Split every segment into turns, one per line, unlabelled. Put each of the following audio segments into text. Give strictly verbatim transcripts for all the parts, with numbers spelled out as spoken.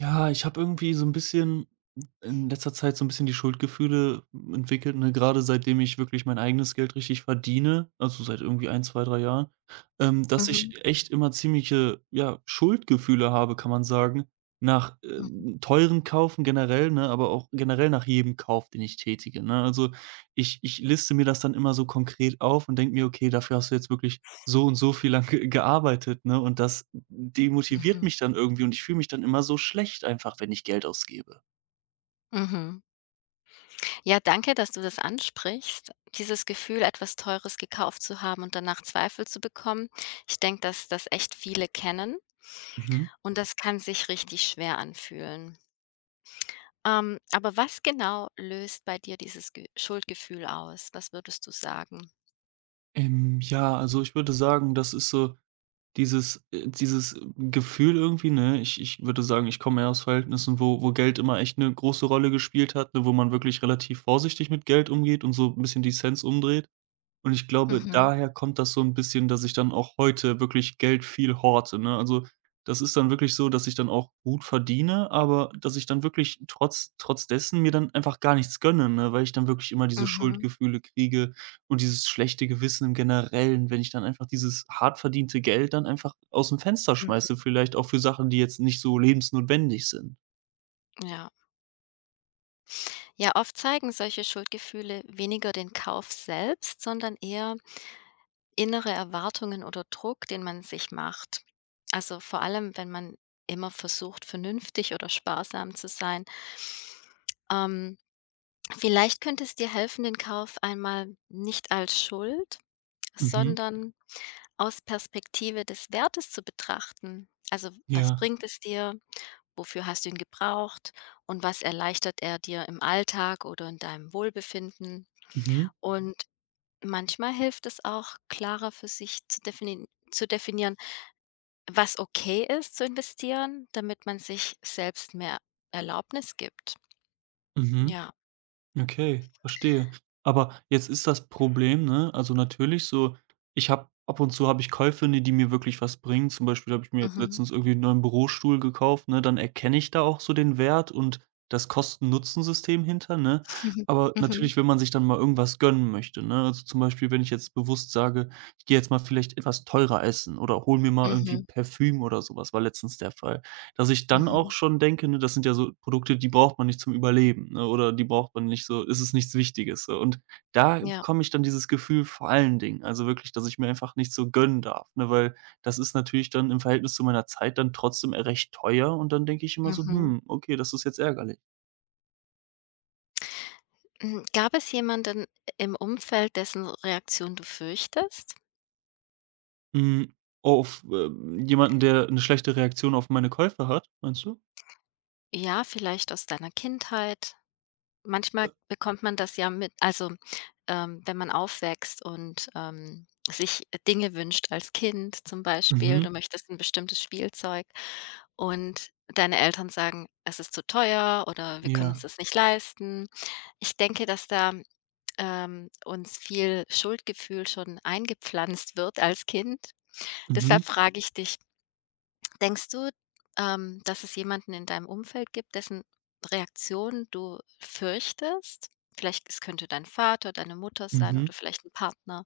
Ja, ich habe irgendwie so ein bisschen in letzter Zeit so ein bisschen die Schuldgefühle entwickelt, ne, gerade seitdem ich wirklich mein eigenes Geld richtig verdiene, also seit irgendwie ein, zwei, drei Jahren, ähm, dass ich
Mhm,
echt immer ziemliche, ja, Schuldgefühle habe, kann man sagen, nach,
mhm,
ähm, teuren Kaufen generell, ne, aber auch generell nach jedem Kauf, den ich tätige, ne? Also, ich ich liste mir das dann immer so konkret auf und denke mir: „Okay, dafür hast du jetzt wirklich so und so viel lang ge gearbeitet“, ne? Und das die motiviert
mhm,
mich dann irgendwie und ich fühle mich dann immer so schlecht einfach, wenn ich Geld ausgebe.
mhm. Ja, danke, dass du das ansprichst. Dieses Gefühl, etwas Teures gekauft zu haben und danach Zweifel zu bekommen. Ich denke, dass das echt viele kennen
Mhm.
und das kann sich richtig schwer anfühlen. Ähm, aber was genau löst bei dir dieses Ge Schuldgefühl aus? Was würdest du sagen?
Ähm, ja, also ich würde sagen, das ist so dieses äh, dieses Gefühl irgendwie, ne? Ich ich würde sagen, ich komme eher aus Verhältnissen, wo wo Geld immer echt eine große Rolle gespielt hat, ne, wo man wirklich relativ vorsichtig mit Geld umgeht und so ein bisschen die Cents umdreht. Und ich glaube,
Mhm,
daher kommt das so 'n bisschen, dass ich dann auch heute wirklich Geld viel horte, ne? Also, das ist dann wirklich so, dass ich dann auch gut verdiene, aber dass ich dann wirklich trotz trotz dessen mir dann einfach gar nichts gönne, ne, weil ich dann wirklich immer diese
mhm,
Schuldgefühle kriege und dieses schlechte Gewissen im Generellen, wenn ich dann einfach dieses hart verdiente Geld dann einfach ausm Fenster
mhm.
schmeiße, vielleicht auch für Sachen, die jetzt nicht so lebensnotwendig sind.
Ja. Ja, oft zeigen solche Schuldgefühle weniger den Kauf selbst, sondern eher innere Erwartungen oder Druck, den man sich macht. Also vor allem, wenn man immer versucht, vernünftig oder sparsam zu sein. Ähm, Vielleicht könnte es dir helfen, den Kauf einmal nicht als Schuld,
Mhm.
sondern aus Perspektive des Wertes zu betrachten. Also was
Ja.
bringt es dir? Wofür hast du ihn gebraucht? Und was erleichtert er dir im Alltag oder in deinem Wohlbefinden?
Mhm.
Und manchmal hilft es auch, klarer für sich zu defini zu definieren, was okay ist zu investieren, damit man sich selbst mehr Erlaubnis gibt.
Mhm.
Ja.
Okay, verstehe. Aber jetzt ist das Problem, ne, also natürlich so, ich habe ab und zu habe ich Käufe, ne, die mir wirklich was bringen. Zum Beispiel habe ich mir jetzt
Mhm.
letztens irgendwie einen neuen Bürostuhl gekauft, ne, dann erkenne ich da auch so den Wert und das Kosten-Nutzen-System hinter, ne? Aber
Mhm.
natürlich, wenn man sich dann mal irgendwas gönnen möchte, ne? Also, zum Beispiel, wenn ich jetzt bewusst sage: „Ich gehe jetzt mal vielleicht etwas teurer essen“ oder hole mir mal irgendwie
Mhm.
Parfüm oder sowas, war letztens der Fall, dass ich dann auch
Mhm.
schon denke, ne, das sind ja so Produkte, die braucht man nicht zum Überleben, ne, oder die braucht man nicht so ist es nichts Wichtiges so. Und da
Ja.
bekomme ich dann dieses Gefühl vor allen Dingen, also wirklich, dass ich mir einfach nicht so gönnen darf, ne, weil das ist natürlich dann im Verhältnis zu meiner Zeit dann trotzdem e, recht teuer und dann denke ich immer so:
Mhm.
„Hm, okay, das ist jetzt ärgerlich.“
Hm, gab es jemanden im Umfeld, dessen Reaktion du fürchtest?
Hm, oh, auf, ähm, jemanden, der eine schlechte Reaktion auf meine Käufe hat, meinst du?
Ja, vielleicht aus deiner Kindheit? Manchmal
Äh,
bekommt man das ja mit, also, ähm, wenn man aufwächst und, ähm, sich Dinge wünscht als Kind. Zum Beispiel,
mhm,
du möchtest ein bestimmtes Spielzeug und deine Eltern sagen: „Es ist zu teuer“ oder „Wir können uns
ja.
das nicht leisten.“ Ich denke, dass da, ähm, uns viel Schuldgefühl schon eingepflanzt wird als Kind.
Mhm,
Deshalb frage ich dich, denkst du, ähm, dass es jemanden in deinem Umfeld gibt, dessen Reaktion du fürchtest? Vielleicht, es könnte dein Vater, deine Mutter sein
mhm.
oder vielleicht ein Partner.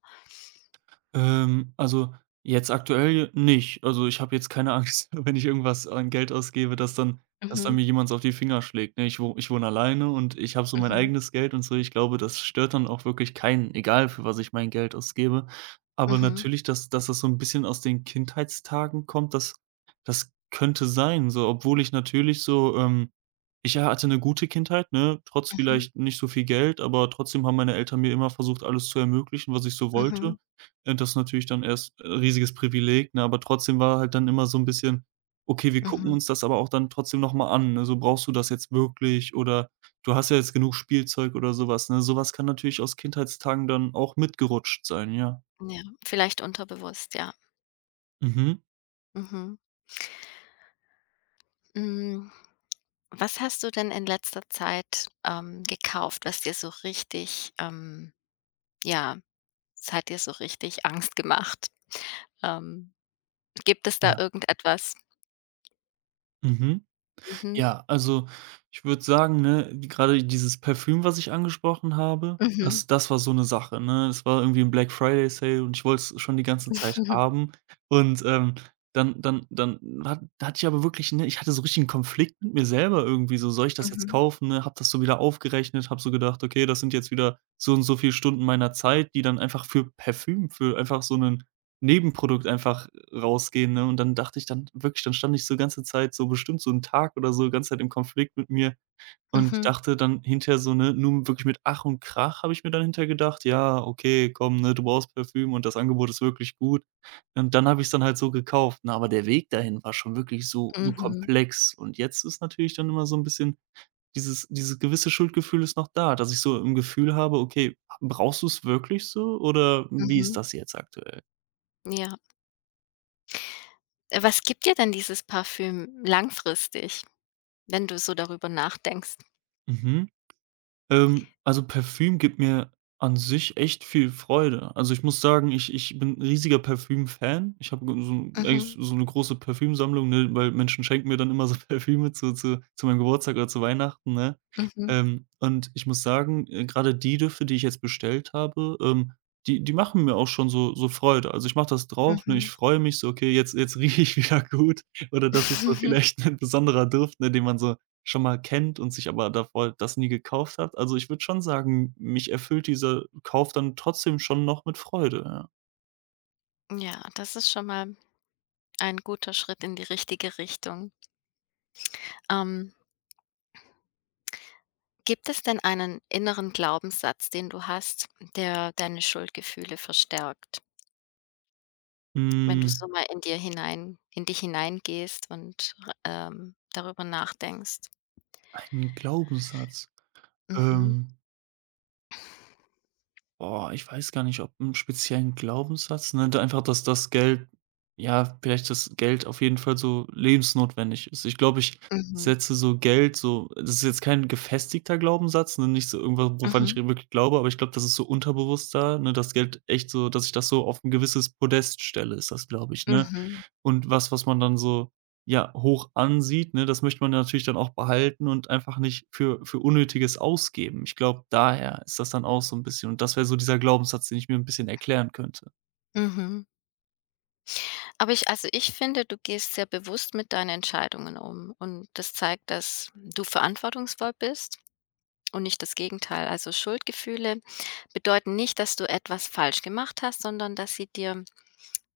Ähm, also, jetzt aktuell nicht. Also, ich habe jetzt keine Angst, wenn ich irgendwas an Geld ausgebe, dass dann dass dann
Mhm,
mir jemand auf die Finger schlägt, ne? Ich wo ich wohne alleine und ich habe so mein
mhm,
eigenes Geld und so. Ich glaube, das stört dann auch wirklich keinen, egal für was ich mein Geld ausgebe. Aber
mhm,
natürlich, dass dass das so ein bisschen aus den Kindheitstagen kommt, das das könnte sein, so, obwohl ich natürlich so, ähm ich hatte eine gute Kindheit, ne, trotz
mhm,
vielleicht nicht so viel Geld, aber trotzdem haben meine Eltern mir immer versucht, alles zu ermöglichen, was ich so wollte.
mhm,
Und das ist natürlich dann erst äh, riesiges Privileg, ne? Aber trotzdem war halt dann immer so 'n bisschen: „Okay, wir gucken
mhm.
uns das aber auch dann trotzdem noch mal an, ne? So, brauchst du das jetzt wirklich oder du hast ja jetzt genug Spielzeug“ oder so was, ne? So was kann natürlich aus Kindheitstagen dann auch mitgerutscht sein, ja.
Ja, vielleicht unterbewusst, ja.
Mhm.
Mhm. Hm, was hast du denn in letzter Zeit, ähm, gekauft, was dir so richtig ähm, ja, es hat dir so richtig Angst gemacht? Ähm, Gibt es da
Ja.
irgendetwas?
Mhm.
Mhm,
Ja, also, ich würde sagen, ne, die grade dieses Parfüm, was ich angesprochen habe, mhm,
mhm,
das das war so eine Sache, ne? Es war irgendwie ein Black Friday Sale und ich wollte es schon die ganze Zeit
mhm,
haben und, ähm, dann dann dann hat hatte ich aber wirklich, ne, ich hatte so richtig einen Konflikt mit mir selber irgendwie so: „Soll ich das jetzt
mhm.
kaufen“, ne? Hab das so wieder aufgerechnet, hab so gedacht: „Okay, das sind jetzt wieder so und so viel Stunden meiner Zeit, die dann einfach für Parfüm, für einfach so einen Nebenprodukt einfach rausgehen, ne? Und dann dachte ich dann wirklich dann stand ich so ganze Zeit so bestimmt so 'n Tag oder so ganze Zeit im Konflikt mit mir und
Mhm,
dachte dann hinterher so, ne, nur wirklich mit Ach und Krach habe ich mir dann hinterher gedacht: „Ja, okay, komm, ne, du brauchst Parfüm und das Angebot ist wirklich gut.“ Und dann habe ich's dann halt so gekauft, ne? Aber der Weg dahin war schon wirklich so so
mhm,
komplex. Und jetzt ist natürlich dann immer so 'n bisschen dieses dieses gewisse Schuldgefühl ist noch da, dass ich so im Gefühl habe: „Okay, brauchst du's wirklich so oder wie ist
mhm,
das jetzt aktuell?“
ja. Äh, was gibt dir denn dieses Parfüm langfristig, wenn du so darüber nachdenkst?
Mhm. Ähm, also Parfüm gibt mir an sich echt viel Freude. Also, ich muss sagen, ich ich bin 'n riesiger Parfüm-Fan. Ich habe so 'n eigentlich
Mhm,
so eine große Parfümsammlung, ne, weil Menschen schenken mir dann immer so Parfüme zu zu zu meinem Geburtstag oder zu Weihnachten, ne?
mhm,
Ähm, und ich muss sagen, äh, grade die Düfte, die ich jetzt bestellt habe, ähm, die die machen mir auch schon so so Freude. Also, ich mache das drauf, ne,
mhm.
ich freue mich so: „Okay, jetzt jetzt rieche ich wieder gut.“ Oder das ist so vielleicht ein besonderer Duft, ne, den man so schon mal kennt und sich aber davor das nie gekauft hat. Also, ich würde schon sagen, mich erfüllt dieser Kauf dann trotzdem schon noch mit Freude, ja.
Ja, das ist schon mal ein guter Schritt in die richtige Richtung. Ähm, gibt es denn einen inneren Glaubenssatz, den du hast, der deine Schuldgefühle verstärkt? Wenn du
Hm,
so mal in dir hinein in dich hineingehst und, ähm, darüber nachdenkst.
ein Glaubenssatz.
Mhm,
Ähm Boah, ich weiß gar nicht, ob 'n speziellen Glaubenssatz, ne, da einfach, dass das Geld, ja, vielleicht das Geld auf jeden Fall so lebensnotwendig ist. Ich glaube, ich
mhm,
setze so Geld so das ist jetzt kein gefestigter Glaubenssatz, ne, nicht so irgendwas, woran ich
mhm,
wirklich glaube, aber ich glaube, das ist so unterbewusster, ne, das Geld echt so dass ich das so auf ein gewisses Podest stelle, ist das, glaube ich,
mhm,
ne?
mhm.
Und was, was man dann so, ja, hoch ansieht, ne, das möchte man ja natürlich dann auch behalten und einfach nicht für für Unnötiges ausgeben. Ich glaube, daher ist das dann auch so ein bisschen und das wäre so dieser Glaubenssatz, den ich mir ein bisschen erklären könnte.
Mhm. Aber ich, also, ich finde, du gehst sehr bewusst mit deinen Entscheidungen um und das zeigt, dass du verantwortungsvoll bist und nicht das Gegenteil. Also, Schuldgefühle bedeuten nicht, dass du etwas falsch gemacht hast, sondern dass sie dir,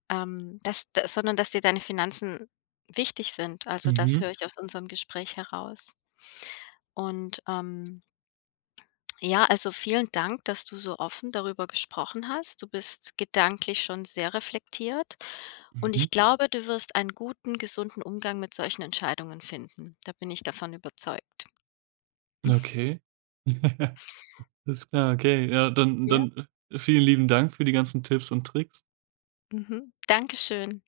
ähm, dass da sondern dass dir deine Finanzen wichtig sind. Also, das
Mhm,
höre ich aus unserem Gespräch heraus. Und, ähm ja, also vielen Dank, dass du so offen darüber gesprochen hast. Du bist gedanklich schon sehr reflektiert und
mhm,
ich glaube, du wirst einen guten, gesunden Umgang mit solchen Entscheidungen finden. Da bin ich davon überzeugt.
okay. Alles klar, okay. Ja, dann
Ja.
dann vielen lieben Dank für die ganzen Tipps und Tricks.
Mhm. Dankeschön.